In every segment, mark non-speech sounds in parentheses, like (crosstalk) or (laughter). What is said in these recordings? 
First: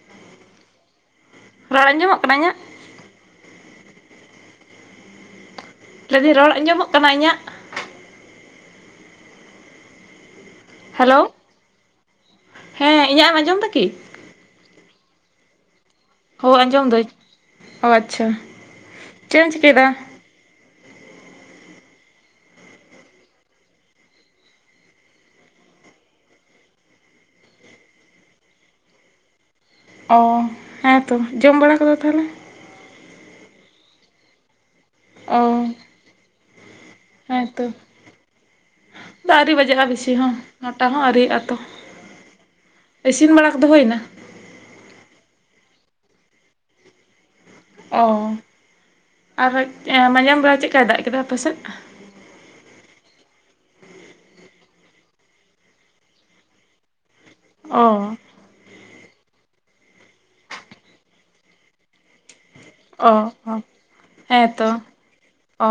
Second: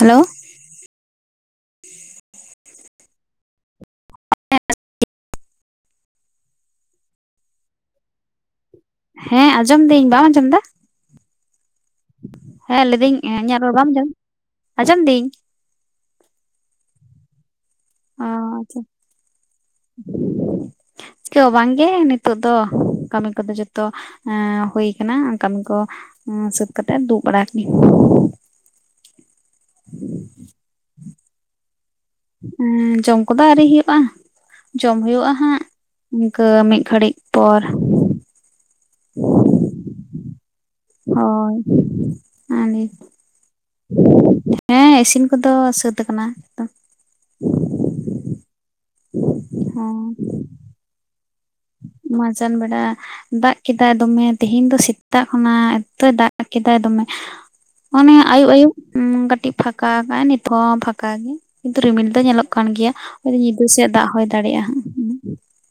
Hello ᱨᱚᱲ ᱟᱸᱡᱚᱢᱚᱜ ᱠᱟᱱᱟ ᱤᱧ ᱟᱜ? ᱟ (inaudible) ᱞᱟᱹᱭ ᱫᱤᱧ ᱨᱚᱲ ᱟᱸᱡᱚᱢᱚᱜ ᱠᱟᱱᱟ ᱤᱧ ᱟᱜ? ᱦᱮᱸ ᱟᱸᱡᱚᱢ ᱫᱟᱹᱧ, ᱵᱟᱢ ᱟᱸᱡᱚᱢ ᱫᱟ? ᱦᱮᱞᱳ ᱦᱮᱸ ᱞᱟᱹᱭ ᱫᱟᱹᱧ, ᱮᱢ ᱟᱸᱡᱚᱢ ᱤᱧᱟᱹᱜ ᱨᱚᱲ ᱫᱟᱠᱤ ᱵᱟᱢ ᱟᱡᱚᱢ? ᱟᱸᱡᱚᱢ ᱫᱟᱹᱧ᱾ ᱦᱳ ᱟᱸᱡᱚᱢ ᱫᱟᱹᱧ, ᱟᱪᱪᱷᱟ, ᱚ ᱟᱪᱪᱷᱟ ᱪᱮᱜ ᱮᱢ ᱪᱤᱠᱟᱹᱭ ᱫᱟ? ᱪᱤᱠᱟᱹ ᱦᱚᱸ ᱵᱟᱝ ᱜᱮ ᱱᱤᱛᱚᱜ ᱫᱚ ᱠᱟᱹᱢᱤ ᱠᱚᱫᱚ ᱡᱚᱛᱚ ᱮ ᱦᱩᱭ ᱠᱟᱱᱟ ᱠᱟᱹᱢᱤ ᱠᱚ ᱥᱟᱹᱛ ᱠᱟᱛᱮᱜ ᱫᱩᱜ ᱵᱟᱲᱟ ᱚᱻ ᱦᱮᱸ ᱛᱚ, ᱡᱚᱢ ᱵᱟᱲᱟ ᱠᱟᱫᱟ ᱛᱟᱦᱚᱞᱮ? ᱦᱮᱸ ᱡᱚᱢ ᱠᱚᱫᱚ ᱟᱹᱣᱨᱤ ᱦᱩᱭᱩᱜ-ᱟ, ᱡᱚᱢ ᱦᱩᱭᱩᱜ-ᱟ ᱚ ᱦᱟᱸᱜ ᱤᱱᱠᱟᱹ ᱢᱤᱫ ᱜᱷᱟᱹᱲᱤᱡ ᱯᱚᱨ ᱦᱮᱸᱛᱚ ᱫᱟᱨᱮ ᱵᱟᱡᱟᱜ ᱟ ᱵᱤᱥᱤ ᱦᱚᱸ᱾ ᱱᱚᱴᱟ ᱦᱚᱸ ᱟᱹᱣᱨᱤᱜᱼᱟ ᱦᱳᱭ ᱛᱚ ᱤᱥᱤᱱ ᱵᱟᱲᱟ ᱠᱚᱫᱚ ᱦᱩᱭᱱᱟ ᱦᱮᱸ ᱤᱥᱤᱱ ᱠᱚᱫᱚ ᱥᱟᱹᱛ ᱠᱟᱱᱟ ᱟᱫᱚ ᱚᱻ ᱟᱨ ᱢᱟᱡᱟᱱ ᱵᱟᱲᱟ ᱪᱮᱫ ᱠᱟᱭ ᱫᱟᱜ ᱠᱮᱫᱟ ᱟᱯᱮ ᱥᱮᱫ? ᱢᱟᱡᱟᱱ ᱵᱮᱲᱟ ᱫᱟᱜ ᱠᱮᱫᱟᱭ ᱫᱚᱢᱮ ᱛᱮᱦᱮᱧ ᱫᱚ ᱥᱮᱛᱟᱜ ᱠᱷᱚᱱᱟᱜ ᱮᱛᱚᱭ ᱫᱟᱜ ᱠᱮᱫᱟᱭ ᱫᱚᱢᱮ ᱚ ᱚᱱᱮ ᱟᱭᱩᱵ ᱟᱭᱩᱵ ᱠᱟᱹᱴᱤᱡ ᱯᱷᱟᱸᱠᱟ ᱠᱟᱜ-ᱟᱭ ᱱᱤᱛᱦᱚᱸ ᱯᱷᱟᱸᱠᱟ ᱜᱮ ᱠᱤᱱᱛᱩ ᱨᱤᱢᱤᱞ ᱫᱚ ᱧᱮᱞᱚᱜ ᱠᱟᱱ ᱜᱮᱭᱟ ᱚ ᱚ ᱧᱤᱫᱟᱹ ᱥᱮᱫ ᱫᱟᱜ ᱦᱚᱭ ᱦᱮᱸᱛᱚ ᱫᱟᱲᱮᱭᱟᱜ-ᱟ᱾ ᱚ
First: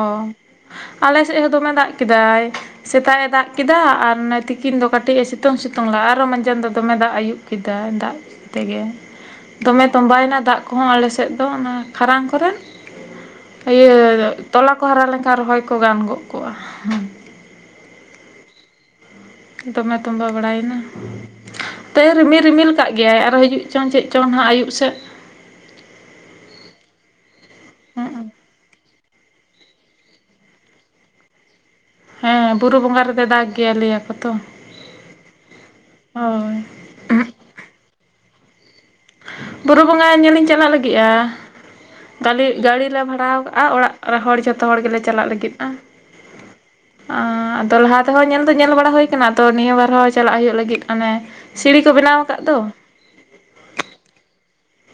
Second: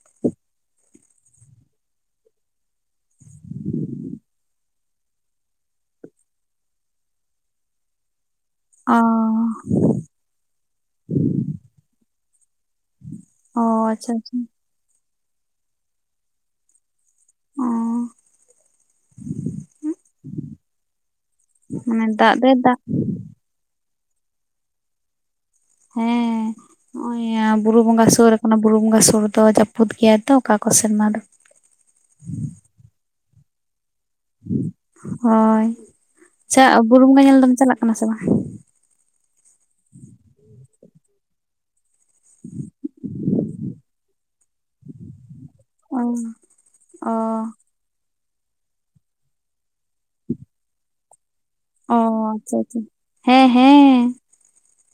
ᱟᱞᱮ ᱥᱮᱫ ᱦᱚᱸ ᱫᱚᱢᱮ ᱫᱟᱜ ᱠᱮᱫᱟᱭ᱾ ᱥᱮᱛᱟᱜ ᱮ ᱫᱟᱜ ᱠᱮᱫᱟ ᱟᱨ ᱚᱱᱮ ᱛᱤᱠᱤᱱ ᱫᱚ ᱠᱟᱹᱴᱤᱡ ᱮ ᱥᱤᱛᱩᱝ ᱥᱤᱛᱩᱝ ᱞᱟᱜ-ᱟ ᱟᱨᱚ ᱢᱟᱡᱟᱱ ᱫᱚ ᱫᱚᱢᱮ ᱫᱟᱜ ᱟᱹᱭᱩᱵ ᱠᱮᱫᱟᱭ ᱫᱟᱜ ᱛᱮᱜᱮ, ᱚ ᱫᱚᱢᱮ ᱛᱚᱸᱵᱟᱭᱮᱱᱟ ᱫᱟᱜ ᱠᱚᱦᱚᱸ ᱟᱞᱮ ᱥᱮᱫ ᱫᱚ ᱚᱱᱟ ᱠᱷᱟᱨᱟᱝ ᱠᱚᱨᱮ, ᱚ ᱤᱭᱟᱹ ᱟᱪᱪᱷᱟ ᱟᱪᱪᱷᱟ ᱛᱚᱞᱟ ᱠᱚ ᱦᱟᱨᱟ ᱞᱮᱱᱠᱷᱟᱱ ᱨᱚᱦᱚᱭ ᱠᱚ ᱜᱟᱱ ᱜᱚᱫ ᱠᱚᱜ-ᱟ ᱦᱮᱸ᱾ ᱚ ᱫᱚᱢᱮ ᱛᱚᱢᱵᱟ ᱵᱟᱲᱟᱭ ᱮᱱᱟ, ᱢᱟᱱᱮ ᱛᱟᱹᱭ ᱫᱟᱜ ᱨᱤᱢᱤᱞ ᱫᱚᱭ ᱨᱤᱢᱤᱞ ᱫᱟᱜ ᱠᱟᱜ ᱜᱮᱭᱟᱭ ᱟᱨᱚ ᱦᱤᱡᱩᱜ ᱪᱚᱝ ᱪᱮᱫ ᱪᱚᱝ, ᱪᱟᱝ ᱦᱟᱸᱜ ᱟᱭᱩᱵ ᱥᱮᱫ ᱦᱮᱸ ᱱᱟᱣᱟᱭ ᱭᱟ ᱵᱩᱨᱩ ᱵᱚᱸᱜᱟ ᱥᱳᱨᱮ ᱚᱱᱟ ᱵᱩᱨᱩ ᱵᱚᱸᱜᱟ ᱥᱩᱨ ᱫᱚ ᱡᱟᱹᱯᱩᱫ ᱜᱮᱭᱟ ᱛᱚ, ᱚᱠᱟ ᱠᱚ ᱥᱮᱨᱢᱟ ᱫᱚ᱾ ᱦᱮᱸ ᱵᱩᱨᱩ ᱵᱚᱸᱜᱟ ᱨᱮᱫᱚᱭ ᱫᱟᱜᱽ ᱜᱮᱭᱟ ᱞᱟᱹᱭ ᱟᱠᱚ ᱛᱚ ᱦᱳᱭ ᱦᱳᱭ ᱟᱪᱪᱷᱟ ᱵᱩᱨᱩ ᱵᱚᱸᱜᱟ ᱧᱮᱞ ᱫᱚᱢ ᱪᱟᱞᱟᱜ ᱠᱟᱱᱟ ᱥᱮ ᱵᱟᱝ? ᱵᱩᱨᱩ ᱵᱚᱸᱜᱟ ᱧᱮᱞ ᱤᱧ ᱪᱟᱞᱟᱜ ᱞᱟᱹᱜᱤᱫ-ᱟ ᱜᱟᱹᱞᱤ ᱜᱟᱰᱤ ᱞᱮ ᱵᱷᱟᱲᱟ ᱠᱟᱜ-ᱟ ᱚᱲᱟᱜ ᱟᱨ ᱦᱚᱲ ᱡᱚᱛᱚ ᱦᱚᱲ ᱜᱮᱞᱮ ᱪᱟᱞᱟᱜ ᱞᱟᱹᱜᱤᱫ-ᱟ᱾ ᱚ ᱚ ᱟᱫᱚ ᱞᱟᱦᱟ ᱛᱮᱦᱚᱸ ᱧᱮᱞ ᱫᱚ ᱧᱮᱞ ᱵᱟᱲᱟ ᱦᱩᱭ ᱠᱟᱱᱟ ᱛᱚ ᱱᱤᱭᱟᱹ ᱵᱟᱨ ᱦᱚᱸ ᱪᱟᱞᱟᱜ ᱦᱩᱭᱩᱜ ᱞᱟᱹᱜᱤᱫ ᱟᱱᱮᱼᱼ ᱚ ᱟᱪᱪᱷᱟ ᱟᱪᱪᱷᱟ ᱦᱮᱸ ᱦᱮᱸ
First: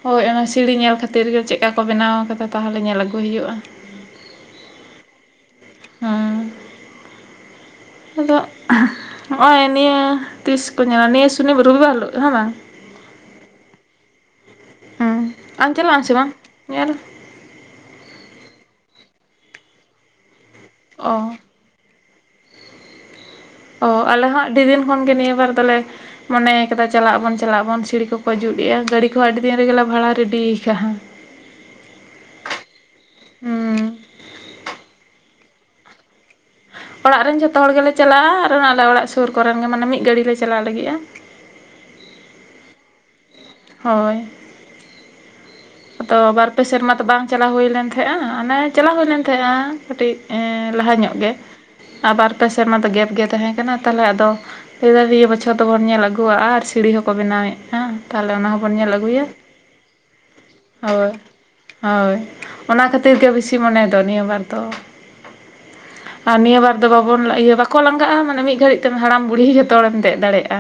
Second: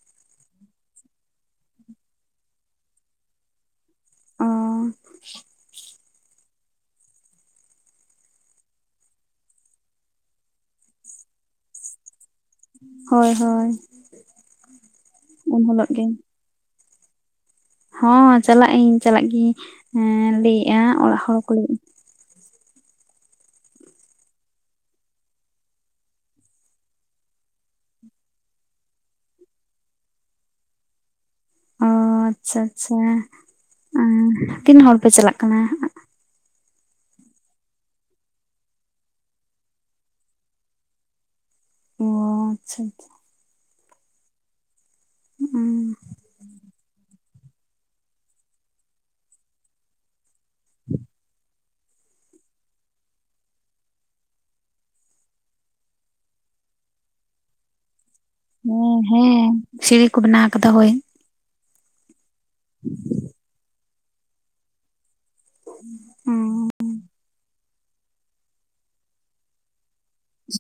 ᱦᱳᱭ ᱚᱱᱟ ᱥᱤᱲᱤ ᱧᱮᱞ ᱠᱷᱟᱹᱛᱤᱨ ᱜᱮ ᱪᱮᱫᱠᱟ ᱠᱚ ᱵᱮᱱᱟᱣ ᱠᱟᱫᱟ ᱛᱟᱦᱚᱞᱮ ᱧᱮᱞ ᱟᱹᱜᱩ ᱦᱩᱭᱩᱜᱼᱟ᱾ ᱚᱻ ᱦᱮᱸ ᱟᱫᱚ ᱱᱚᱜᱼᱚᱭ ᱱᱤᱭᱟᱹ ᱛᱤᱥ ᱠᱚ ᱧᱮᱞᱟ? ᱱᱤᱭᱟᱹ ᱥᱩᱱᱤ ᱨᱚᱵᱤ ᱵᱟᱨ ᱦᱤᱞᱳ ᱦᱮᱸ ᱵᱟᱝ? ᱦᱳᱭ ᱦᱳᱭ᱾ ᱩᱱ ᱟᱢ ᱦᱤᱞᱳᱜ ᱪᱟᱞᱟᱜ ᱟᱢ ᱜᱮ ᱥᱮ ᱵᱟᱝ ᱧᱮᱞ? ᱦᱚᱸ ᱪᱟᱞᱟᱜ ᱟᱹᱧ ᱪᱟᱞᱟᱜ ᱜᱤᱭᱤᱧ ᱞᱟᱹᱭᱮᱜᱼᱟ ᱚᱲᱟᱜ ᱚ ᱦᱚᱲ ᱠᱚ ᱚ ᱟᱞᱮ ᱦᱚᱸᱜ ᱟᱹᱰᱤ ᱫᱤᱱ ᱠᱷᱚᱱᱜᱮ ᱱᱤᱭᱟᱹ ᱵᱟᱨ ᱫᱚᱞᱮᱼᱼ ᱢᱚᱱᱮ ᱠᱟᱫᱟ ᱪᱟᱞᱟᱜ ᱟᱵᱚᱱ ᱪᱟᱞᱟᱜ ᱟᱵᱚᱱ ᱥᱤᱲᱤ ᱠᱚᱠᱚ ᱡᱩᱛ ᱮᱼᱟ ᱜᱟᱹᱲᱤ ᱠᱚᱦᱚᱸ ᱟᱹᱰᱤ ᱫᱤᱱ ᱨᱮᱜᱮ ᱵᱷᱟᱲᱟ ᱨᱮᱰᱤᱭ ᱟᱠᱟᱜ᱾ ᱚ ᱟᱪᱪᱷᱟ ᱟᱪᱪᱷᱟ ᱦᱩᱸ ᱛᱤᱱᱟᱹᱜ ᱦᱚᱲ ᱯᱮ ᱪᱟᱞᱟᱜ ᱠᱟᱱᱟ? ᱚᱲᱟᱜ ᱨᱮᱱ ᱡᱷᱚᱛᱚ ᱦᱚᱲ ᱜᱮᱞᱮ ᱪᱟᱞᱟᱜᱼᱟ ᱟᱨ ᱟᱞᱮ ᱚᱲᱟᱜ ᱥᱩᱨ ᱠᱚᱨᱮᱱ ᱜᱮ ᱢᱟᱱᱮ ᱢᱤᱫ ᱜᱷᱟᱹᱲ ᱞᱮ ᱪᱟᱞᱟᱣ ᱞᱟᱹᱜᱤᱫᱼᱟ᱾ ᱚᱻ ᱦᱳᱭ᱾ ᱟᱫᱚ ᱵᱟᱨ ᱯᱮ ᱥᱮᱨᱢᱟ ᱛᱚ ᱵᱟᱝᱼᱼ ᱪᱟᱞᱟᱣ ᱦᱩᱭ ᱞᱮᱱ ᱛᱟᱦᱮᱸᱜᱼᱟ ᱢᱟᱱᱮ ᱪᱟᱞᱟᱣ ᱦᱩᱭ ᱞᱮᱱ ᱛᱟᱦᱮᱸᱼᱟ ᱠᱟᱹᱴᱤᱡ ᱞᱟᱦᱟ ᱧᱚᱜ ᱜᱮ᱾ ᱟ ᱵᱟᱨᱯᱮ ᱥᱮᱮᱫ ᱢᱟ ᱫᱚ ᱜᱮᱯ ᱜᱮ ᱛᱟᱦᱮᱸ ᱠᱟᱱᱟᱟᱱᱟ ᱛᱟᱦᱚᱞᱮ ᱟᱫᱚᱼᱼ ᱞᱟᱹᱭᱟᱨ ᱱᱤᱭᱟᱹ ᱵᱚᱪᱷᱚᱨ ᱫᱚᱵᱚᱱ ᱧᱮᱞ ᱟᱹᱜᱩᱣᱟᱜᱼᱟ ᱟᱨ ᱥᱤᱲᱤ ᱦᱚᱸᱠᱚ ᱵᱮᱱᱟᱣᱮᱫᱼᱟ ᱛᱟᱦᱚᱞᱮ ᱚᱱᱟ ᱦᱚᱸᱵᱚᱱ ᱧᱮᱞ ᱦᱮᱸ ᱟᱹᱜᱩᱭᱟ᱾ ᱦᱮᱸ ᱥᱤᱲᱤ ᱠᱚ ᱵᱮᱱᱟᱣ ᱦᱳᱭ ᱦᱳᱭ ᱚᱱᱟ ᱠᱷᱟᱹᱛᱤᱨ ᱜᱮ ᱵᱮᱥᱤ ᱢᱚᱱᱮ ᱫᱚ ᱱᱤᱭᱟᱹ ᱵᱟᱨ ᱫᱚ᱾ ᱟᱨ ᱱᱤᱭᱟᱹ ᱵᱟᱨ ᱫᱚ ᱵᱟᱵᱚᱱ ᱤᱭᱟᱹ ᱵᱟᱠᱷᱨᱟᱼᱼ ᱠᱚ ᱞᱟᱸᱜᱟᱜᱼᱟ ᱢᱟᱱᱮ ᱢᱤᱫ ᱜᱷᱟᱹᱲᱤᱡ ᱛᱮᱢ ᱦᱟᱲᱟᱢ ᱵᱩᱲᱦᱤ ᱡᱚᱛᱚᱮᱢ ᱫᱮᱡ ᱫᱟᱲᱮᱭᱟᱜᱼᱟ᱾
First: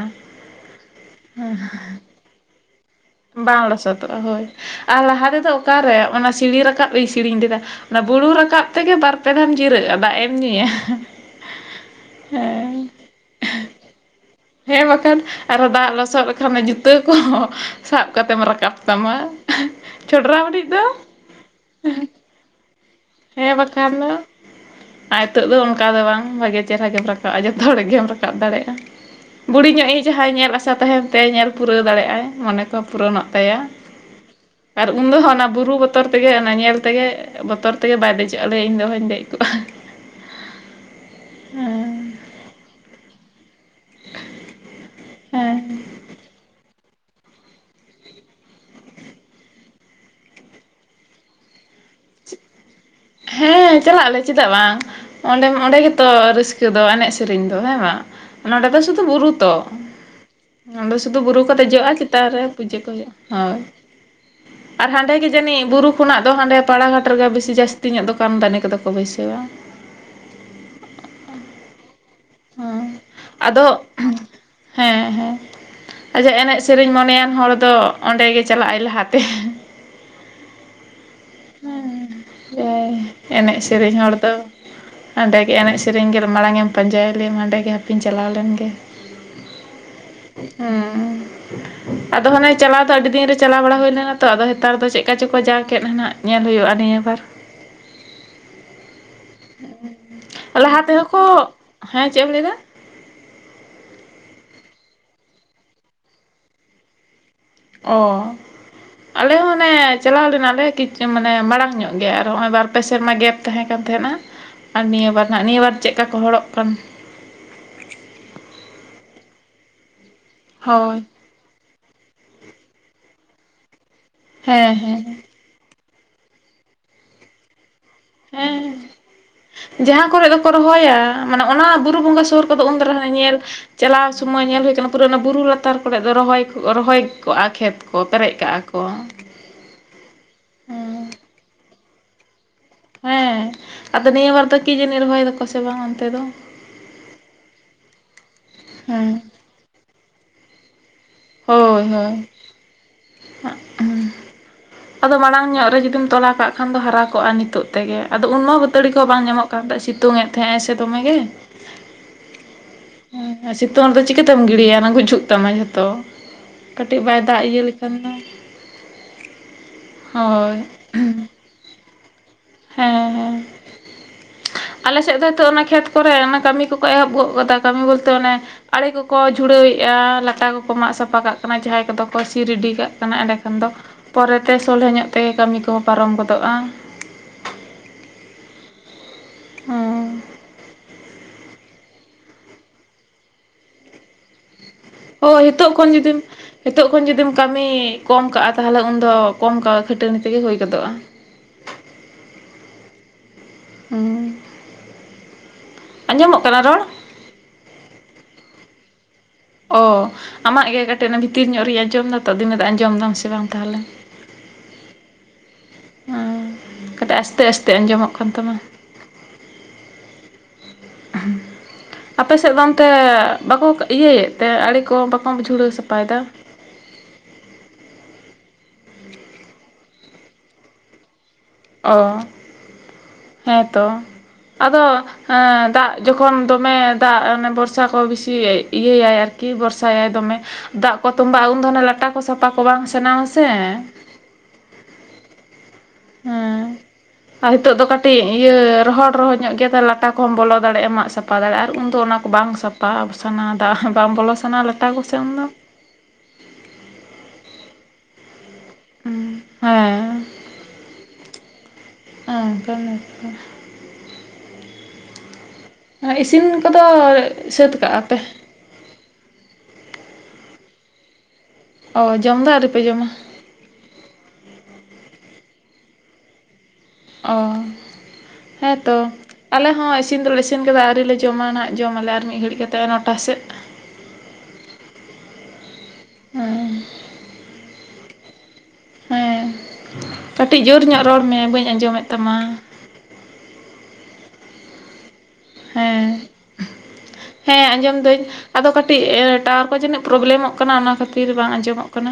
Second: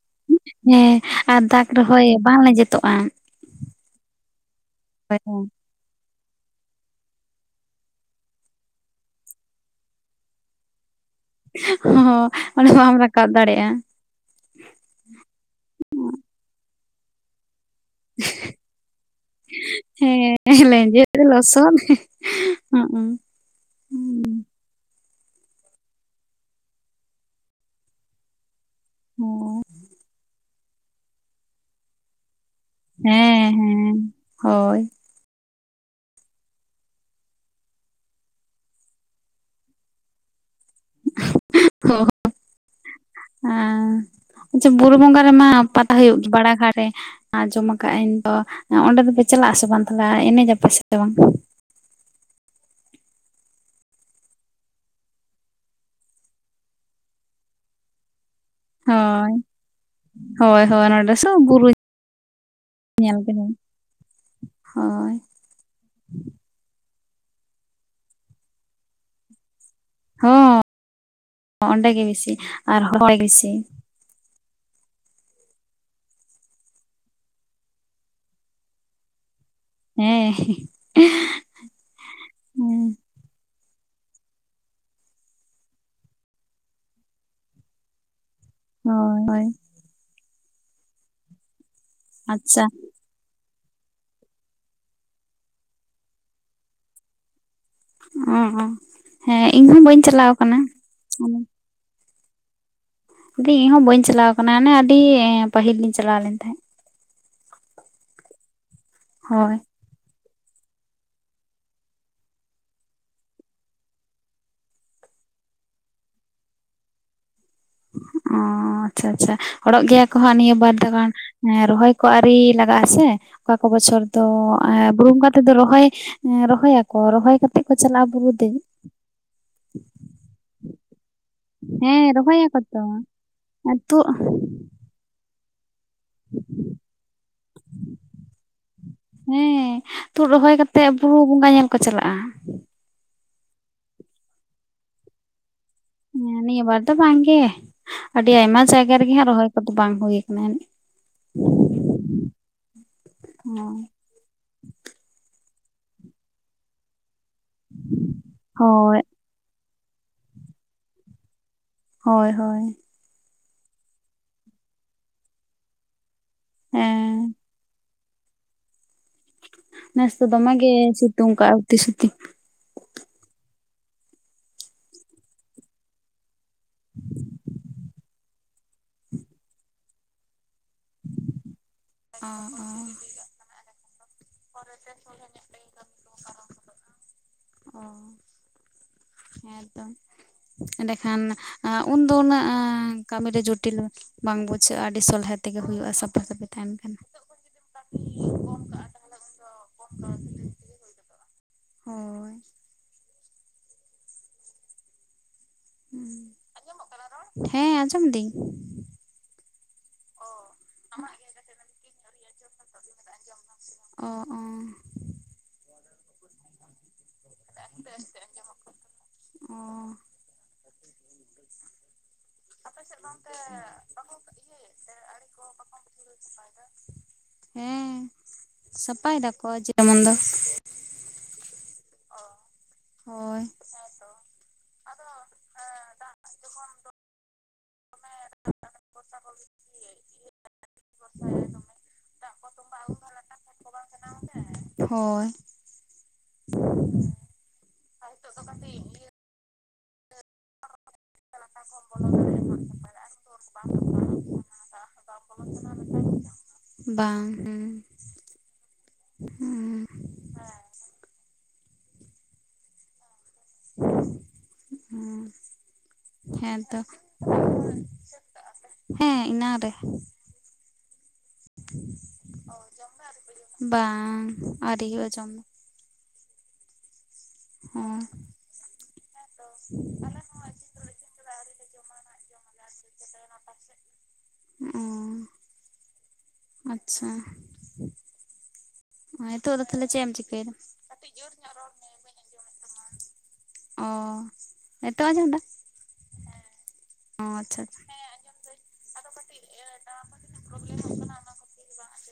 ᱦᱮᱸ ᱟᱨ ᱫᱟᱜ ᱨᱮᱦᱚᱭ ᱵᱟᱝ ᱞᱮᱱᱡᱮᱛᱚᱜᱼᱟ᱾ ᱵᱟᱝ ᱞᱚᱥᱚᱫᱚᱜᱼᱟ ᱦᱳᱭ ᱟᱨ ᱞᱟᱦᱟ ᱛᱮᱫᱚ ᱦᱚᱸ ᱚᱠᱟᱨᱮ ᱚᱱᱟ ᱥᱤᱲᱤ ᱨᱟᱠᱟᱵ ᱨᱧ ᱥᱮᱲᱤᱧ ᱞᱮᱫᱟ᱾ ᱚᱱᱟ ᱵᱩᱨᱩ ᱨᱟᱠᱟᱵ ᱛᱮᱜᱮ ᱵᱟᱨᱯᱮ ᱫᱷᱟᱢ ᱡᱤᱨᱟᱹᱜᱼᱟ ᱫᱟᱜ ᱮᱢ ᱧᱩᱭᱟ᱾ ᱦᱚᱸ ᱚᱱᱟ ᱦᱮᱸ ᱵᱟᱢ ᱨᱟᱠᱟᱵ ᱫᱟᱲᱮᱭᱟᱜᱼᱟ᱾ ᱦᱮᱸ ᱵᱟᱠᱷᱟᱱ ᱟᱨᱚ ᱫᱟᱜ ᱞᱚᱥᱚᱫ ᱞᱮᱠᱷᱟᱱ ᱡᱩᱛᱟᱹ ᱠᱚᱦᱚᱸᱼᱼ ᱥᱟᱵ ᱠᱟᱛᱮᱢ ᱨᱟᱠᱟᱵ ᱛᱟᱢᱟ ᱦᱮᱸ ᱪᱷᱚᱰᱨᱟ ᱢᱟᱹᱨᱤᱡ ᱫᱚ ᱦ ᱦᱮᱸ ᱵᱟᱠᱷᱟᱱ ᱫᱚ ᱟᱨ ᱱᱤᱛᱚᱜ ᱫᱚ ᱚᱱᱠᱟ ᱫᱚ ᱵᱟᱝ ᱵᱷᱟᱜᱮ ᱪᱮᱦᱨᱟ ᱜᱮᱢ ᱨᱟᱠᱟᱵᱼᱟ ᱡᱚᱛᱚ ᱦᱚᱲ ᱜᱮᱢ ᱨᱟᱠᱟᱵ ᱫᱟᱲᱮᱭᱟᱜᱼᱟ᱾ ᱵᱩᱲᱤ ᱧᱚᱜ ᱮ ᱡᱟᱦᱟᱸᱭ ᱧᱮᱞ ᱟᱥᱟ ᱛᱟᱦᱮᱱ ᱛᱟᱭ ᱧᱮᱞ ᱯᱩᱨᱟᱹᱣ ᱫᱟᱲᱮᱭᱟᱜᱼᱟᱭ ᱢᱚᱱᱮ ᱼᱼ ᱯᱩᱨᱚᱱᱚᱜ ᱛᱟᱭᱟ ᱦᱮᱸ ᱦᱳᱭ ᱟᱨ ᱩᱱ ᱫᱚ ᱦᱚᱸ ᱚᱱᱟ ᱵᱩᱨᱩ ᱵᱚᱛᱚᱨ ᱛᱮᱜᱮ ᱚᱱᱟ ᱧᱮᱞ ᱛᱮᱜᱮ ᱵᱚᱛᱚᱨ ᱛᱮᱜᱮ ᱵᱟᱭ ᱫᱮᱡᱚᱜᱼᱟᱞᱮᱭᱟ ᱤᱧ ᱫᱚ ᱦᱚᱚᱧ ᱫᱮᱡ ᱠᱚᱜᱼᱟ᱾ (unintelligible) ᱚᱻ ᱦᱮᱸ ᱦ ᱟᱪᱪᱷᱟ ᱵᱩᱨᱩ ᱵᱚᱸᱜᱟ ᱨᱮᱢᱟ ᱦᱮᱸ ᱯᱟᱛᱟ ᱦᱩᱭᱩᱜ ᱜᱮ ᱵᱟᱲᱟ ᱜᱷᱟ ᱨᱮᱼᱼ ᱟᱠᱟᱟᱜ ᱟᱹᱧ ᱛ ᱚᱸᱰᱮ ᱫᱚᱯᱮ ᱪᱟᱞᱟᱜ ᱟᱥᱮ ᱵᱟᱝ ᱛᱟᱦᱮ ᱮᱱᱮᱡ ᱟᱯᱮ ᱥᱮ ᱥᱮ ᱵᱟᱝ? ᱦᱮᱸ ᱪᱟᱞᱟᱜ ᱟᱞᱮ ᱪᱮᱫᱟᱜ ᱵᱟᱝ᱾ ᱚᱸᱰᱮ ᱚᱸᱰᱮ ᱜᱮᱛᱚ ᱨᱟᱹᱥᱠᱟᱹ ᱫᱚ ᱮᱱᱮᱡ ᱥᱮᱨᱮᱧ ᱫᱚ ᱦᱮᱸ ᱵᱟᱝ᱾ ᱚᱱᱟᱰᱮ ᱫᱚ ᱥᱩᱫᱩ ᱜᱩᱨᱩ ᱦᱳᱭ ᱛᱚ᱾ ᱦᱳᱭ ᱦᱳᱭ ᱟᱰᱮ ᱱᱚᱰᱮ ᱥᱩᱫᱩ ᱥᱮ ᱵᱩᱨᱩ ᱠᱚ ᱫᱮᱡᱚᱜᱼᱟ ᱪᱮᱛᱟᱱ ᱨᱮ ᱯᱩᱡᱟᱹ ᱠᱚ ᱦᱩᱭᱩᱜᱼᱟ, ᱧᱮᱞ ᱜᱮ ᱦᱳᱭ ᱟᱨ ᱦᱟᱸᱰᱮ ᱦᱳᱭ ᱜᱮ ᱡᱟᱹᱱᱤᱡ ᱵᱩᱨᱩ ᱠᱷᱚᱱᱟᱜ ᱫᱚ ᱦᱟᱸᱰᱮ ᱯᱟᱲᱟᱜᱷᱟᱴ ᱨᱮᱜᱮ ᱵᱤᱥᱤ ᱡᱟᱹᱥᱛᱤ ᱧᱚᱜ ᱫᱚᱠᱟᱱ ᱫᱟᱹᱱᱤ ᱠᱚᱫᱚ ᱠᱚ ᱵᱟᱹᱭᱥᱟᱹᱣᱟ᱾ ᱦᱚᱸ ᱚᱸᱰᱮ ᱜᱮ ᱵᱮᱥᱤ ᱟᱨ ᱦᱮᱸ ᱵᱮᱥᱤ᱾ ᱟᱫᱚ ᱦᱮᱸ ᱦᱮᱸ ᱟᱪᱪᱷᱟ ᱮᱱᱮᱡ ᱥᱮᱨᱮᱧ ᱢᱚᱱᱮᱭᱟᱱ ᱦᱚᱲ ᱫᱚ ᱚᱸᱰᱮᱜ ᱪᱟᱞᱟᱜᱼᱟᱭ ᱞᱟᱦᱟᱛᱮ᱾ ᱦᱮᱸ ᱦᱮᱸ ᱮᱟᱭ ᱮᱱᱮᱡ ᱥᱮᱨᱮᱧ ᱦᱚᱲ ᱫᱚᱼᱼ ᱚᱸᱰᱮ ᱮᱱᱮᱡ ᱥᱮᱨᱮᱧ ᱜᱮ ᱢᱟᱲᱟᱝ ᱮᱢ ᱯᱧᱪᱟᱭ᱾ ᱟᱞᱮ ᱢᱟᱸᱰᱮ ᱜᱮᱦᱟ ᱠᱤᱱ ᱪᱟᱞᱟᱣ ᱞᱮᱱ ᱜᱮ ᱦᱳᱭ ᱦᱳᱭ ᱦᱮᱸ᱾ ᱟᱫᱚ ᱦᱟᱱᱮ ᱟᱪᱪᱷᱟ ᱪᱟᱞᱟᱣ ᱫᱚ ᱟᱹᱰᱤ ᱫᱤᱱ ᱨᱮ, ᱪᱟᱞᱟᱣ ᱵᱟᱲᱟ ᱦᱩᱭᱱᱟ ᱛᱚ ᱟᱫᱚ ᱱᱮᱛᱟᱨ ᱫᱚ ᱪᱮᱫᱠᱟ ᱪᱚᱠᱚ ᱡᱟ ᱠᱮᱫ ᱱᱟᱦᱟᱜ ᱧᱮᱞ ᱦᱩᱭᱩᱜᱼᱟ ᱱᱤᱭᱟᱹ ᱵᱟᱨ᱾ ᱚ ᱦᱮᱸ ᱤᱧ ᱦᱚᱸ ᱵᱟᱹᱧ ᱪᱟᱞᱟᱣ ᱠᱟᱱᱟ ᱞᱟᱦᱟ ᱛᱮᱦᱚᱸ ᱠᱚ ᱦᱩᱸ, ᱦᱮᱸ ᱪᱮᱜ ᱮᱢ ᱞᱟᱹᱭᱮᱫᱟ? ᱫᱤ ᱦᱚᱸ ᱵᱟᱹᱧ ᱪᱟᱞᱟᱣ ᱠᱟᱱᱟ ᱱᱟ ᱟᱹᱰᱤ ᱯᱟᱹᱦᱤᱞ ᱞᱤᱧ ᱪᱟᱞᱟᱣ ᱞᱮᱱ ᱛᱟᱦᱮᱸᱫ᱾ ᱚ ᱟᱞᱮ ᱦᱳᱭ ᱦᱚᱸ ᱚᱱᱮ, ᱪᱟᱞᱟᱣ ᱞᱮᱱᱟᱞᱮ ᱠᱤᱪᱩ ᱢᱟᱱᱮ ᱢᱟᱲᱟᱝ ᱧᱚᱜ ᱜᱮ ᱟᱨ ᱦᱚᱸᱜᱼᱚᱭ ᱵᱟᱨ ᱯᱮ ᱥᱮᱨᱢᱟ ᱜᱮᱯ ᱛᱟᱦᱮᱸ ᱠᱟᱱ ᱛᱟᱦᱮᱱᱟ᱾ ᱟᱨ ᱱᱤᱭᱟᱹ ᱵᱟᱨ ᱱᱟᱦᱟᱜ ᱱᱤᱭᱟᱹ ᱵᱟᱨ ᱪᱮᱫᱠᱟ ᱠᱚ ᱦᱚᱲᱚᱜ ᱠᱟᱱ, ᱚᱸ ᱟᱪᱪᱷᱟ ᱟᱪᱪᱷᱟ ᱦᱚᱲᱚᱜ ᱜᱮᱭᱟ ᱠᱚ ᱦᱟᱸᱜ ᱱᱤᱭᱟᱹ ᱵᱟᱨ ᱫᱷᱚ ᱦᱳᱭ ᱜᱟᱱ᱾ ᱦᱮᱸ ᱨᱚᱦᱚᱭ ᱠᱚ ᱟᱹᱨᱤ ᱞᱟᱜᱟᱜ ᱟᱥᱮ ᱚᱠᱟ ᱠᱚ ᱵᱚᱪᱷᱚᱨ ᱫᱚ ᱦᱮᱸ ᱦᱮᱸ ᱵᱩᱨᱩ ᱵᱚᱝᱜᱟ, ᱛᱮᱫ ᱫᱚ ᱨᱚᱦᱚᱭ ᱨᱚᱦᱚᱭᱟᱠᱚ ᱨᱚᱦᱚᱭ ᱠᱟᱛᱮᱜ ᱠᱚ ᱪᱟᱞᱟᱜᱼᱟ ᱵᱩᱨᱩ ᱛᱮ᱾ ᱦᱮᱸ ᱡᱟᱦᱟᱸ ᱠᱚᱨᱮ ᱫᱚᱠᱚ ᱨᱚᱦᱚᱭᱟ᱾ ᱢᱟᱱᱮ ᱚᱱᱟ ᱵᱩᱨᱩ ᱦᱮᱸ ᱵᱚᱸᱜᱟ ᱥᱳᱨ ᱨᱚᱦᱚᱭᱟᱠᱚ ᱠᱚᱫᱚ ᱩᱱ ᱛᱚ ᱫᱟᱨᱟ ᱦᱟᱸᱜ ᱧᱮᱞ ᱪᱟᱞᱟᱣ ᱛᱩᱫ ᱥᱩᱢᱟᱹᱭ ᱧᱮᱞ ᱦᱩᱭ ᱠᱟᱱᱟ ᱯᱩᱨᱟᱹ ᱚᱱᱟ ᱵᱩᱨᱩ ᱞᱟᱛᱟᱨ᱾ ᱞᱟᱛᱟᱨ ᱠᱚᱨᱮ ᱫᱚ ᱨᱚᱦᱚᱭ ᱠᱩᱜ ᱨᱚᱦᱚᱭ ᱠᱚᱜᱼᱟ ᱠᱷᱮᱛ ᱠᱚ ᱯᱮᱨᱮᱡ ᱠᱟᱜᱼᱟ ᱠᱚ᱾ ᱦᱮᱸ ᱦᱮᱸ ᱛᱩᱫ ᱨᱚᱦᱚᱭ ᱠᱟᱛᱮᱜ ᱵᱩᱨᱩ ᱵᱚᱸᱜᱟ ᱧᱮᱞ ᱠᱚ ᱪᱟᱞᱟᱜᱼᱟ᱾ ᱦᱮᱸ ᱟᱫᱚ ᱱᱤᱭᱟᱹ ᱵᱟᱨ ᱫᱚ ᱠᱤᱡᱟᱹᱱᱤᱜ ᱨᱚᱦᱚᱭ ᱫᱟᱠᱚ ᱥᱮ ᱵᱟᱝ ᱚᱱ, ᱦᱮᱸ ᱱᱤᱭᱟᱹ ᱵᱟᱨ ᱫᱚ ᱵᱟᱝ ᱜᱮ ᱟᱹᱰᱤ ᱟᱭᱢᱟ ᱡᱟᱭᱜᱟ ᱦᱮᱸ ᱨᱮᱜᱮ ᱦᱟᱸᱜ ᱨᱚᱦᱚᱭ ᱠᱚᱫᱚ ᱵᱟᱝ ᱦᱩᱭ ᱠᱟᱱᱟ᱾ ᱦᱳᱭ ᱦᱳᱭ᱾ ᱟᱫᱚ ᱢᱟᱲᱟᱝ ᱧᱚᱜ ᱨᱮ ᱡᱩᱫᱤᱢ ᱛᱚᱞᱟ ᱠᱟᱜ ᱠᱷᱟᱱ ᱫᱚ ᱦᱟᱨᱟ ᱠᱚᱜᱼᱟ ᱱᱤᱛᱚᱜ ᱛᱮᱜᱮ ᱟᱫᱚ ᱩᱱᱢᱟ ᱵᱟᱹᱛᱟᱹᱲᱤ ᱦᱳᱭ ᱠᱚ ᱵᱟᱝ ᱧᱟᱢᱚᱜ, ᱠᱟᱱ ᱛᱟᱦᱮᱜ ᱥᱤᱛᱩᱝ ᱮᱫ ᱛᱟᱦᱮᱸᱟᱭ ᱥᱮ ᱫᱚᱢᱮ ᱜᱮ᱾ ᱦᱳᱭ ᱦᱳᱭ, ᱥᱤᱛᱩᱝ ᱨᱮᱫᱚ ᱪᱤᱠᱟᱹᱛᱮᱢ ᱜᱤᱰᱤᱭᱟ ᱱᱟ ᱜᱩᱡᱩᱜ ᱛᱟᱢᱟ ᱡᱷᱚᱛᱚ᱾ ᱠᱟᱹᱴᱤᱜ ᱦᱮᱸ ᱵᱟᱭ ᱫᱟᱜᱽ ᱤᱭᱟᱹ ᱞᱮᱠᱷᱟᱱ ᱫᱚ᱾ ᱱᱮᱥ ᱫᱚ ᱫᱚᱢᱮ ᱦᱳᱭ ᱜᱮ ᱥᱤᱛᱩᱝ ᱠᱟᱜ-ᱟ ᱩᱛᱤ ᱥᱩᱛᱤ᱾ ᱦᱮᱸ ᱦᱮᱸ ᱦᱮᱸ ᱟᱞᱮᱥᱮᱜ ᱫᱚ ᱦᱤᱛᱚᱜ ᱚᱱᱟ ᱠᱷᱮᱛ, ᱠᱚᱨᱮ ᱚᱱᱟ ᱠᱟᱹᱢᱤ ᱠᱚᱠᱚ ᱮᱦᱚᱵ ᱜᱚᱜ ᱠᱟᱫᱟ ᱠᱟᱹᱢᱤ ᱵᱚᱞᱛᱮ ᱚᱱᱮ, ᱟᱲᱮ ᱠᱚᱠᱚ ᱡᱷᱩᱲᱟᱹᱣᱮᱜᱼᱟ ᱞᱟᱴᱟ ᱠᱚᱠᱚ ᱢᱟᱜ ᱥᱟᱯᱷᱟ ᱠᱟᱜ ᱠᱟᱱᱟ ᱡᱟᱦᱟᱸᱭ, ᱠᱚᱫᱚ ᱠᱚ ᱚ ᱥᱤ ᱨᱮᱰᱤ ᱠᱟᱜ ᱚ ᱠᱟᱱᱟ ᱮᱸᱰᱮᱠᱷᱟᱱ ᱫᱚ ᱯᱚᱨᱮᱛᱮ ᱥᱚᱞᱦᱮ ᱧᱚᱜ ᱛᱮ ᱠᱟᱹᱢᱤ ᱠᱚ ᱯᱟᱨᱚᱢ ᱜᱚᱫᱚᱜᱼᱟ᱾ ᱚᱸ ᱦᱮᱸᱛᱚ ᱮᱱᱰᱮ, ᱠᱷᱟᱱ ᱩᱱᱫᱚ ᱩᱱᱟᱹᱜ ᱠᱟᱹᱢᱤ ᱨᱮ ᱡᱚᱴᱤᱞ ᱵᱟᱝ ᱵᱩᱡᱷᱟᱹᱜᱼᱟ᱾ ᱟᱹᱰᱤ ᱥᱚᱞᱦᱮ ᱛᱮᱜᱮ ᱦᱩᱭᱩᱜᱼᱟ ᱥᱟᱯᱷᱟ ᱥᱟᱹᱯᱷᱤ᱾ ᱛᱟᱦᱮᱱ ᱱᱤᱛᱚᱜ ᱠᱟᱱᱟ ᱠᱷᱚᱱ ᱡᱩᱫᱤᱢ ᱠᱟᱹᱢᱤ ᱠᱚᱢ ᱠᱟᱜᱼᱟ ᱛᱟᱦᱞᱮ ᱩᱱᱫᱚ ᱠᱚᱢ ᱠᱟ ᱠᱷᱟᱹᱴᱟᱹᱱᱤ ᱛᱮᱜᱮ ᱦᱳᱭ ᱜᱚᱫᱚᱜᱼᱟ᱾ ᱦᱳᱭ, ᱦᱮᱸ ᱟᱸᱡᱚᱢᱚᱜ ᱠᱟᱱᱟ ᱨᱚᱲ᱾ ᱦᱮᱸ ᱟᱸᱡᱚᱢ ᱫᱤᱹᱧ᱾ ᱚ ᱟᱢᱟᱜ ᱜᱮ ᱠᱟᱹᱴᱤᱜ ᱚᱱᱟ ᱵᱷᱤᱛᱤᱨ ᱧᱚᱜ ᱨᱤᱧ ᱟᱸᱡᱚᱢ ᱫᱟ ᱛᱚ ᱟᱫᱩᱧ ᱢᱮᱱ ᱫᱟ ᱟᱸᱡᱚᱢ ᱫᱟᱢ ᱥᱮ ᱵᱟᱝ ᱛᱟᱦᱚᱞᱮ᱾ ᱚ ᱚ ᱠᱟᱹᱴᱮᱜ ᱟᱥᱛᱮ ᱟᱥᱛᱮ ᱟᱸᱡᱚᱢᱚᱜ ᱠᱟᱱ ᱛᱟᱢᱟ᱾ ᱚᱸ, ᱟᱯᱮᱥᱮᱜ ᱫᱚ ᱚᱱᱛᱮ ᱵᱟᱠᱚ ᱤᱭᱟᱹᱭᱮᱜ ᱛᱮ ᱟᱹᱲᱮ ᱠᱚ ᱵᱟᱠᱚ ᱡᱷᱩᱲᱟᱹᱣ ᱥᱟᱯᱟᱭᱫᱟ᱾ ᱦᱮᱸ ᱥᱟᱯᱟᱭ ᱫᱟᱠᱚ ᱡᱮᱢᱚᱱ ᱫᱚ᱾ ᱚ ᱦᱳᱭ ᱦᱮᱸ ᱛᱚ, ᱟᱫᱚ ᱫᱟᱜᱽ ᱡᱚᱠᱷᱚᱱ ᱫᱚᱢᱮ ᱫᱟᱜᱽ ᱵᱚᱨᱥᱟ ᱠᱚ ᱵᱤᱥᱤ, ᱤᱭᱟᱹᱭᱟᱭ ᱼᱤᱭᱟᱹᱭᱟᱭ ᱟᱨᱠᱤ ᱵᱚᱨᱥᱟᱭᱟᱭ ᱫᱚᱢᱮ᱾ ᱫᱟᱜᱽ ᱠᱚ ᱛᱚᱸᱵᱟᱜᱼᱟ ᱩᱱ ᱫᱚ ᱚᱱᱮ ᱞᱟᱴᱟ ᱠᱚ ᱥᱟᱯᱷᱟ ᱠᱚ ᱵᱟᱝ ᱥᱟᱱᱟᱣᱟᱥᱮ᱾ ᱦᱳᱭ, ᱦᱮᱸ (inaudible) ᱟᱨ ᱦᱤᱛᱚᱜ ᱫᱚ ᱠᱟᱹᱴᱤᱡ ᱤᱭᱟᱹ ᱨᱚᱦᱚᱲ ᱨᱚᱦᱚᱲ ᱧᱚᱜ ᱜᱮᱭᱟ ᱛᱚ ᱞᱟᱴᱟ ᱠᱚᱦᱚᱢ ᱵᱚᱞ ᱫᱟᱲᱮᱜᱼᱟ᱾ ᱢᱟᱜ ᱥᱟᱯ, ᱥᱟᱯᱟ ᱫᱟᱲᱮᱜᱼᱟ ᱟᱨ ᱩᱱᱫᱚ ᱚᱱᱟ ᱠᱚ ᱵᱟᱝ ᱥᱟᱯᱷᱟ ᱥᱟᱱᱟ ᱫᱟᱜᱽ ᱵᱟᱝ ᱵᱚᱞᱚ ᱥᱟᱱᱟ ᱞᱟᱴᱟ ᱠᱚᱥᱮᱜ ᱩᱱ ᱫᱚ᱾ ᱵᱟᱝ ᱦᱩᱸ, (unintelligible) (unintelligible) ᱤᱥᱤᱱ ᱦᱮᱸᱛᱚ ᱠᱚᱫᱚ ᱥᱟᱹᱛ ᱠᱟᱜᱼᱟ ᱯᱮ? ᱦᱮᱸ, ᱮᱱᱟᱝ ᱨᱮ ᱾ ᱚ ᱡᱚᱢ ᱫᱚ ᱟᱹᱣᱨᱤ ᱯᱮ ᱡᱚᱢᱟ? ᱵᱟᱝ ᱟᱨᱤ ᱦᱳᱭᱳᱜ ᱟ ᱡᱚᱢ ᱫᱚ ᱾ ᱚ ᱦᱚᱸ ᱦᱮᱸ ᱛᱚ, ᱟᱞᱮ ᱦᱚᱸ ᱤᱥᱤᱱ ᱫᱚᱞᱮ ᱤᱥᱤᱱ ᱠᱮᱫᱟ ᱟᱹᱣᱨᱤᱞᱮ ᱡᱚᱢᱟ ᱱᱟᱦᱟᱜ ᱡᱚᱢᱟᱞᱮ ᱟᱨ ᱢᱤᱫ ᱜᱷᱟᱹᱲᱤᱡ ᱠᱟᱛᱮᱜ ᱱᱚᱴᱟ ᱥᱮᱜ᱾ ᱳ ᱦᱮᱸ ᱟᱪᱪᱷᱟ᱾ ᱦᱮᱸ ᱱᱤᱛᱚᱜ ᱫᱚ ᱛᱟᱦᱚᱞᱮ ᱪᱮᱫ ᱮᱢ ᱪᱤᱠᱟᱹᱭᱮᱫᱟ ᱠᱟᱹᱴᱤᱡ ᱡᱳᱨ ᱧᱚᱜ ᱨᱚᱲ ᱢᱮ ᱵᱟᱹᱧ ᱟᱸᱡᱚᱢᱮᱫ ᱛᱟᱢᱟ᱾ ᱚ ᱱᱤᱛᱚᱜ ᱟᱸᱡᱷᱚᱢ ᱫᱟ? ᱦᱮᱸ, ᱟᱪᱪᱷᱟ ᱦᱮᱸ ᱟᱸᱡᱚᱢ ᱫᱟᱹᱧ᱾ ᱟᱫᱚ ᱠᱟᱹᱴᱤᱡ ᱴᱟᱣᱟᱨ ᱠᱚ ᱡᱟᱹᱱᱤᱡ ᱯᱨᱚᱵᱞᱮᱢᱚᱜ ᱠᱟᱱᱟ ᱚᱱᱟ ᱠᱷᱟᱹᱛᱤᱨ ᱵᱟᱝ ᱟᱸᱡᱚᱢᱚᱜ ᱠᱟᱱᱟ᱾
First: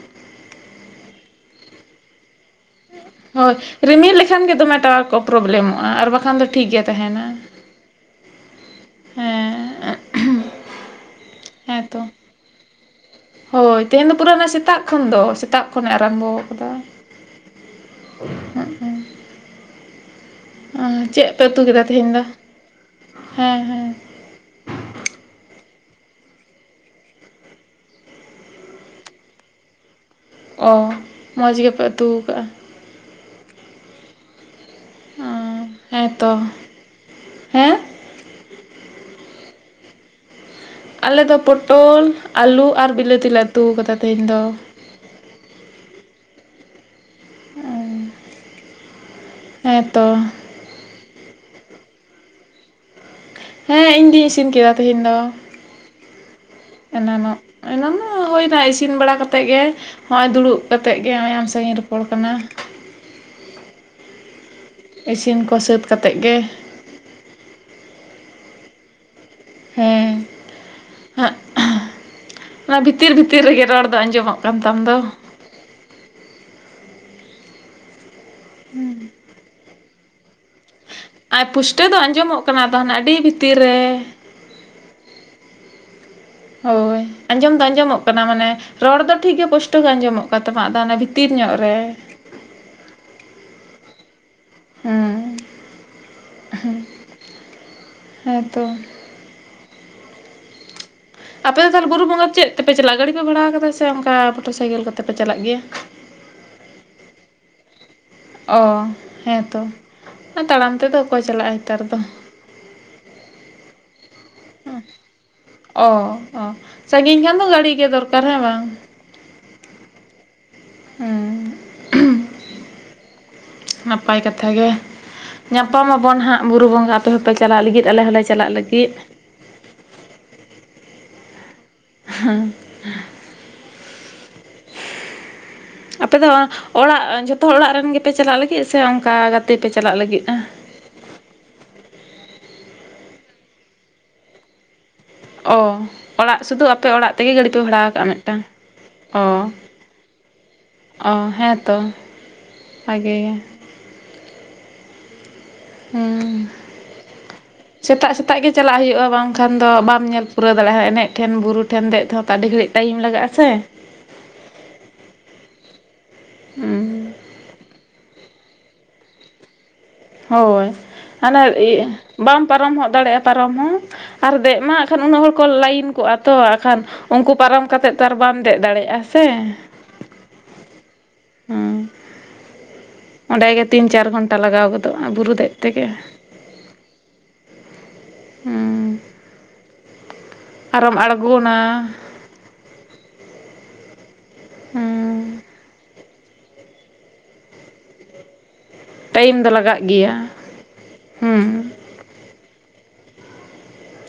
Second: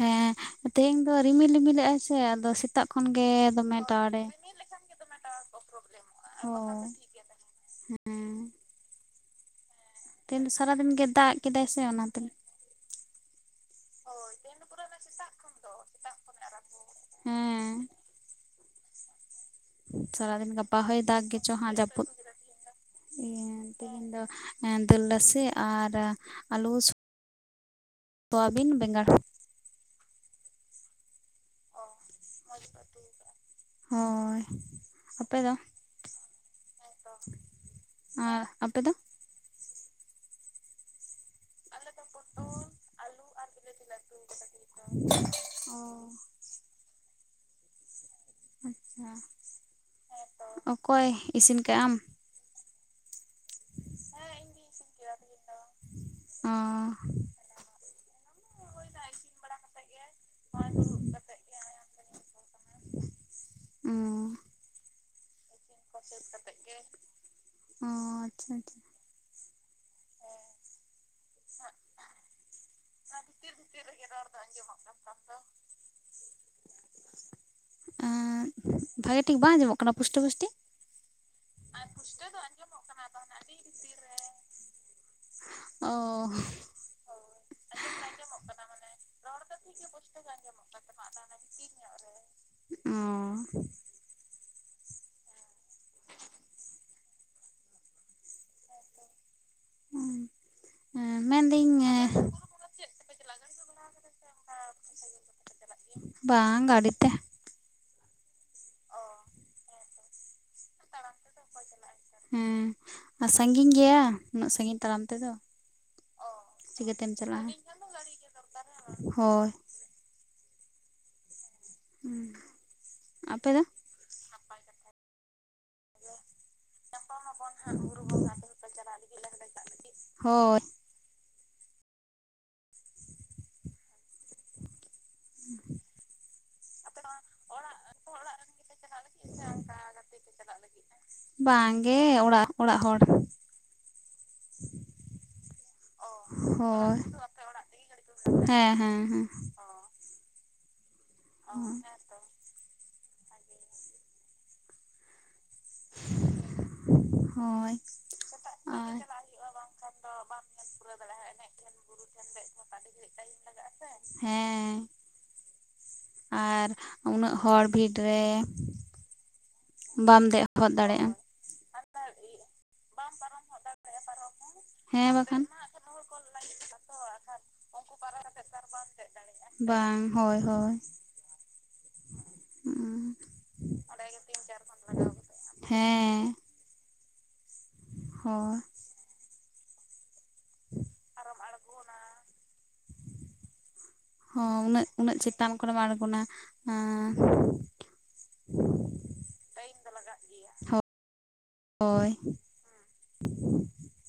ᱦᱮᱸ ᱛᱮᱦᱮᱧ ᱫᱚ ᱨᱤᱢᱤᱞ ᱨᱢᱤᱞᱜᱼᱟᱭ ᱥᱮ ᱟᱫᱚ ᱠᱷᱚᱱ ᱜᱮ ᱦᱳᱭ ᱫᱚᱢᱮ ᱨᱤᱢᱤᱞ ᱴᱟᱣᱟᱨᱮ ᱞᱮᱠᱷᱟᱱ ᱜᱮ ᱫᱚᱢᱮ ᱴᱟᱣᱟᱨ ᱠᱚ ᱯᱨᱚᱵᱞᱮᱢᱚᱜᱼᱟ, ᱟᱨ ᱵᱟᱝᱠᱷᱟᱱ (inaudible) ᱦᱮᱸ ᱦᱮᱸ ᱛᱤᱦᱤᱱ ᱥᱟᱨᱟᱫᱤᱱ ᱜᱮ ᱫᱟᱜ ᱠᱮᱫᱟᱭ ᱥᱮ ᱦᱮᱸᱛᱚ ᱚᱱᱟᱛᱮ, ᱦᱳᱭ ᱛᱮᱦᱮᱧ ᱫᱚ ᱯᱩᱨᱟᱹ ᱚᱱᱟ ᱥᱮᱛᱟᱜ ᱠᱷᱚᱱ ᱫᱚ ᱥᱮᱛᱟᱜ ᱠᱷᱚᱱᱮ ᱟᱨᱟᱢᱵᱚ ᱠᱟᱫᱟ᱾ ᱦᱮᱸ᱾ (unintelligible) ᱥᱟᱨᱟᱫᱤᱱ ᱜᱟᱯᱟ ᱦᱚᱭ ᱫᱟᱜ ᱪᱮᱫ ᱯᱮ ᱜᱮᱪᱚ ᱩᱛᱩ ᱦᱟᱸᱜ ᱠᱮᱫᱟ ᱡᱟᱹᱯᱩᱫ, ᱛᱮᱦᱮᱧ ᱫᱚ ᱤᱭᱟᱹ ᱦᱮᱸ ᱦᱮᱸ ᱛᱮᱤᱧ ᱫᱚ ᱮᱸ ᱫᱟᱹᱞ ᱨᱟᱥᱮ ᱟᱨ ᱟᱞᱩ ᱥᱚᱣᱟᱵᱤᱱ ᱵᱮᱸᱜᱟᱲ᱾ ᱚ ᱢᱚᱡᱽ ᱜᱮᱯᱮ ᱚᱛᱩ ᱟᱠᱟᱟᱜᱼᱟ᱾ ᱦᱳᱭ, ᱚ ᱟᱯᱮ ᱫᱚ? ᱦᱮᱸᱛᱚ ᱾ ᱟᱨ ᱟᱯ ᱫᱚ? ᱟᱞᱮ ᱫᱚ ᱯᱚᱴᱚᱞ ᱟᱹᱞᱩ ᱟᱨ ᱵᱤᱞᱟᱹᱛᱤ ᱞᱮ ᱩᱛᱩ ᱟᱠᱟᱫᱟ ᱛᱮᱦᱤᱧ ᱫᱚ᱾ (unintelligible) ᱟᱪᱪᱷᱟ ᱦᱮᱸᱛᱚ᱾ ᱚᱠᱚᱭ ᱤᱥᱤᱱ ᱠᱟᱜ ᱟᱢ? ᱦᱮᱸ ᱤᱧ ᱜᱤᱧ ᱤᱥᱤᱱ ᱠᱮᱫᱟ ᱛᱮᱦᱮᱧ ᱫᱚ, ᱚ ᱮᱱᱟᱱᱚᱜ ᱚᱱᱟᱢᱟ ᱦᱩᱭᱱᱟ ᱤᱥᱤᱱ ᱵᱟᱲᱟ ᱠᱟᱛᱮᱫ ᱜᱮ ᱦᱚᱜᱼᱚᱭ ᱫᱩᱲᱩᱵ ᱠᱟᱛᱮᱜ ᱜᱮ ᱱᱚᱜᱼᱚᱭ ᱟᱢ ᱥᱟᱺᱟᱹᱜᱤᱧ ᱨᱚᱯᱚᱲ ᱠᱟᱱᱟ᱾ ᱚ ᱾ ᱤᱥᱤᱱ ᱠᱚ ᱥᱟᱹᱛ ᱠᱟᱛᱮᱫ ᱜᱮ᱾ ᱚ ᱟᱪᱪᱷᱟ ᱟᱪᱪᱷᱟ᱾ ᱦᱮᱸ ᱦᱟᱸᱜ ᱵᱷᱤᱛᱤᱨ ᱵᱷᱤᱛᱤᱨ ᱨᱮᱜᱮ ᱨᱚᱲ ᱟᱫᱚ ᱟᱸᱡᱚᱢᱚᱜ ᱠᱟᱱ ᱛᱟᱢ ᱫᱚ? ᱮᱸ ᱵᱷᱟᱜᱮ ᱴᱷᱤᱠ ᱵᱟᱝ ᱟᱸᱡᱚᱢᱚᱜ ᱠᱟᱱᱟ ᱯᱩᱥᱴᱤᱟᱹ ᱯᱩᱥᱴᱤ? ᱟᱨ ᱯᱩᱥᱴᱟᱹ ᱫᱚ ᱟᱸᱡᱚᱢᱚᱜ ᱠᱟᱱᱟ, ᱟᱫᱚ ᱟᱹᱰᱤ ᱵᱷᱤᱛᱤᱨ ᱨᱮ᱾ ᱚ ᱦᱳᱭ ᱟᱸᱡᱚᱢ ᱫᱚ ᱟᱸᱡᱚᱢᱚᱜ ᱠᱟᱱᱟ ᱢᱟᱱᱮ ᱨᱚᱲ ᱫᱚ ᱴᱷᱤᱠ ᱜᱮ ᱯᱚᱥᱴᱚ ᱜᱮ ᱟᱸᱡᱚᱢᱚᱜ ᱠᱟᱱ ᱛᱟᱢᱟ ᱟᱫᱚ ᱚᱱᱟ ᱵᱷᱤᱛᱤᱨ ᱧᱚᱜ ᱨᱮ᱾ ᱚ ᱦᱮᱸ ᱦᱮᱸ ᱦᱮᱸᱛᱚ ᱟᱯᱮ ᱢᱮᱱᱫᱟᱹᱧ ᱫᱚ ᱛᱟᱦᱚᱞᱮ ᱵᱩᱨᱩ ᱵᱚᱸᱜᱟ ᱪᱮᱫ ᱛᱮᱯᱮ ᱪᱟᱞᱟᱜᱼᱟ ᱜᱟᱹᱰᱤ ᱯᱮ ᱵᱷᱟᱲᱟ ᱠᱟᱫᱟ ᱥᱮ ᱚᱱᱠᱟ ᱢᱚᱴᱚᱨ ᱥᱟᱭᱠᱮᱞ ᱠᱚᱛᱮ ᱯᱮ ᱪᱟᱞᱟᱜ ᱜᱮᱭᱟ? ᱵᱟᱝ ᱜᱟᱹᱰᱤ ᱛᱮ᱾ ᱚ ᱦᱮᱸᱛᱚ ᱛᱟᱲᱟᱢ ᱛᱮᱫᱚ ᱚᱠᱚᱭ ᱪᱟᱞᱟᱜᱼᱟ ᱱᱮᱛᱟᱨ ᱫᱚ᱾ ᱦᱮᱸ ᱟᱨ ᱥᱟᱺ ᱜᱤᱧ ᱜᱮᱭᱟ ᱩᱱᱟᱹᱜ ᱥᱟᱺᱜᱤᱧ ᱛᱟᱲᱟᱢ ᱛᱮᱫᱚ᱾ ᱚ ᱪᱤᱠᱟᱹᱛᱮᱢ ᱥᱟᱺᱜᱤᱧ ᱠᱷᱟᱱ ᱫᱚ ᱪᱟᱞᱟᱜᱼᱟ ᱜᱟᱹᱟᱹᱲᱤ ᱜᱮ ᱫᱚᱨᱠᱟᱨ ᱦᱮᱸ ᱵᱟᱝ᱾ ᱦᱳᱭ᱾ ᱦᱮᱸ ᱦᱩᱸ ᱟᱯᱮ ᱫᱚ? ᱱᱟᱯᱟᱭ ᱠᱟᱛᱷᱟ ᱜᱮ ᱾ ᱧᱟᱯᱟᱢ ᱟᱵᱚᱱ ᱦᱟᱸᱜ ᱵᱩᱨᱩ ᱵᱚᱸᱜᱟ ᱟᱯᱮ ᱦᱚᱸᱯᱮ ᱪᱟᱞᱟᱜ ᱞᱟᱹᱜᱤᱫ ᱟᱞᱮ ᱦᱚᱸᱞᱮ ᱪᱟᱞᱟᱜ ᱞᱟᱹᱜᱤᱫ ᱾ ᱦᱳᱭ ᱦᱮᱸ ᱦ ᱟᱯᱮ ᱫᱚ ᱚᱲᱟᱜ ᱡᱷᱚᱛᱚ ᱦᱚᱲ ᱚᱲᱟᱜ ᱨᱮᱱ ᱜᱮᱯᱮ ᱪᱟᱞᱟᱜ ᱞᱟᱹᱜᱤᱫ ᱥᱮ ᱚᱱᱠᱟ ᱜᱟᱛᱮ ᱯᱮ ᱪᱟᱞᱟᱜ ᱞᱟᱹᱜᱤᱫᱼᱟ ᱾ ᱵᱟᱝᱜᱮ ᱚᱲᱟᱜ - ᱚᱲᱟᱜ ᱦᱚᱲ ᱾ ᱚ ᱚᱲᱟᱜ ᱥᱩᱫᱩ ᱟᱯᱮ ᱦᱳᱭ ᱚᱲᱟᱜ ᱛᱮᱜᱮ ᱜᱟᱹᱰᱤ ᱯᱮ ᱵᱷᱟᱲᱟ ᱠᱟᱜᱼᱟ ᱢᱤᱫᱴᱟᱝ ᱦᱮᱸ ᱦᱮᱸ ᱚ ᱦᱮᱸ ᱚ ᱦᱮᱸᱛᱚ, ᱵᱷᱟᱜᱮ ᱜᱮ ᱦᱮᱸ ᱦᱳᱭ ᱥᱮᱛᱟᱜ ᱥᱮᱛᱟᱜ ᱜᱮ ᱪᱟᱞᱟᱜ ᱟᱨ ᱦᱩᱭᱩᱜᱼᱟ ᱵᱟᱝᱠᱷᱟᱱ ᱫᱚ ᱵᱟᱢ ᱧᱮᱞ ᱯᱩᱨᱟᱹᱣ ᱫᱟᱲᱮᱭᱟᱜᱼᱟ ᱮᱱᱮᱡ ᱴᱷᱮᱱ ᱵᱩᱨᱩ ᱴᱷᱮᱱ ᱫᱮᱡ ᱛᱮᱦᱚᱸ ᱛᱚ ᱟᱹᱰᱤ ᱜᱷᱟᱹᱲᱤᱡ ᱴᱟᱭᱤᱢ ᱞᱟᱜᱟᱜᱼᱟ ᱥᱮ ᱾ ᱦᱮᱸ ᱟᱨ ᱦᱩᱸ ᱩᱱᱟᱹᱜ ᱦᱚᱲ ᱵᱷᱤᱲ ᱨᱮ ᱾ ᱦᱳᱭ ᱦᱟᱱᱮ ᱤᱭᱟᱹ ᱵᱟᱢ ᱯᱟᱨᱚᱢ ᱦᱚᱫ ᱫᱟᱲᱮᱭᱟᱜᱼᱟ ᱯᱟᱨᱚᱢ ᱦᱚᱸ ᱟᱨ ᱫᱮᱡ ᱢᱟ ᱮᱠᱷᱟᱱ ᱦᱮᱸ ᱩᱱᱟᱹᱜ ᱦᱚᱲ ᱵᱟᱠᱷᱟᱱ ᱠᱚ ᱞᱟᱭᱤᱱ ᱠᱚᱜᱼᱟ, ᱛᱚ ᱠᱷᱟᱱ ᱩᱱᱠᱩ ᱯᱟᱨᱚᱢ ᱠᱟᱛᱮ ᱛᱚ ᱟᱨ ᱵᱟᱢ ᱫᱮᱡ ᱫᱟᱲᱮᱭᱟᱜᱼᱟ ᱥᱮ ᱾ ᱵᱟᱝ ᱦᱳᱭ ᱦᱳᱭ ᱦᱩᱸ ᱚᱸᱰᱮᱜᱮ ᱛᱤᱱ ᱪᱟᱨ ᱜᱷᱚᱱᱴᱟ ᱞᱟᱜᱟᱣ ᱜᱚᱫᱚᱜᱼᱟ ᱵᱩᱨᱩ ᱫᱮᱡ ᱛᱮᱜᱮ ᱦᱮᱸ ᱦᱳᱭ ᱟᱨᱦᱚᱢ ᱟᱲᱜᱚᱱᱟ ᱦᱚᱸ ᱩᱱᱟᱹᱜ ᱩᱱᱟᱹᱜ ᱦᱮᱸ ᱪᱮᱛᱟᱱ ᱠᱷᱚᱱᱮᱢ ᱟᱲᱜᱚᱱᱟ ᱴᱟᱭᱤᱢ ᱫᱚ ᱞᱟᱜᱟᱜ ᱜᱮᱭᱟ ᱾ ᱦᱳᱭ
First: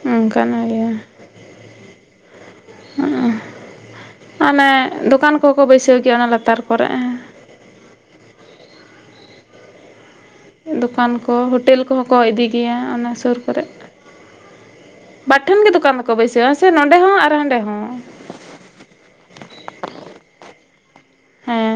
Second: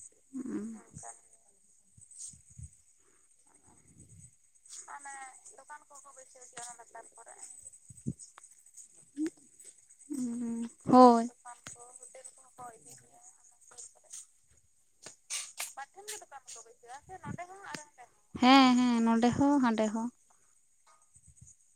ᱚᱱᱠᱟᱱ ᱜᱮᱭᱟ ᱾ ᱢᱟᱱᱮ ᱫᱚᱠᱟᱱ ᱠᱚᱦᱚᱸ ᱠᱚ ᱵᱟᱹᱭᱥᱟᱹᱣ ᱜᱮᱭᱟ ᱚᱱᱟ ᱞᱟᱛᱟᱨ ᱠᱚᱨᱮᱜ ᱾ (inaudible) ᱫᱚᱠᱟᱱ ᱦᱳᱭ ᱠᱚ ᱦᱳᱴᱮᱞ ᱠᱚᱦᱚᱸ ᱠᱚ ᱤᱫᱤ ᱜᱮᱭᱟ ᱚᱱᱟ ᱥᱩᱨ ᱠᱚᱨᱮᱜ ᱾ ᱵᱟᱨ ᱴᱷᱮᱱ ᱜᱮ ᱫᱚᱠᱟᱱ ᱢᱟᱠᱚ ᱵᱟᱹᱭᱥᱟᱹᱣᱼᱟ, ᱥᱮ ᱱᱚᱸᱰᱮ ᱦᱚᱸ ᱟᱨ ᱦᱟᱸᱰᱮ ᱦᱚᱸ ᱾ ᱦᱮᱸ ᱦᱮᱸ ᱱᱚᱰᱮ ᱦᱚᱸ ᱦᱟᱸᱰᱮ ᱦᱚᱸ ᱾ ᱦᱮᱸ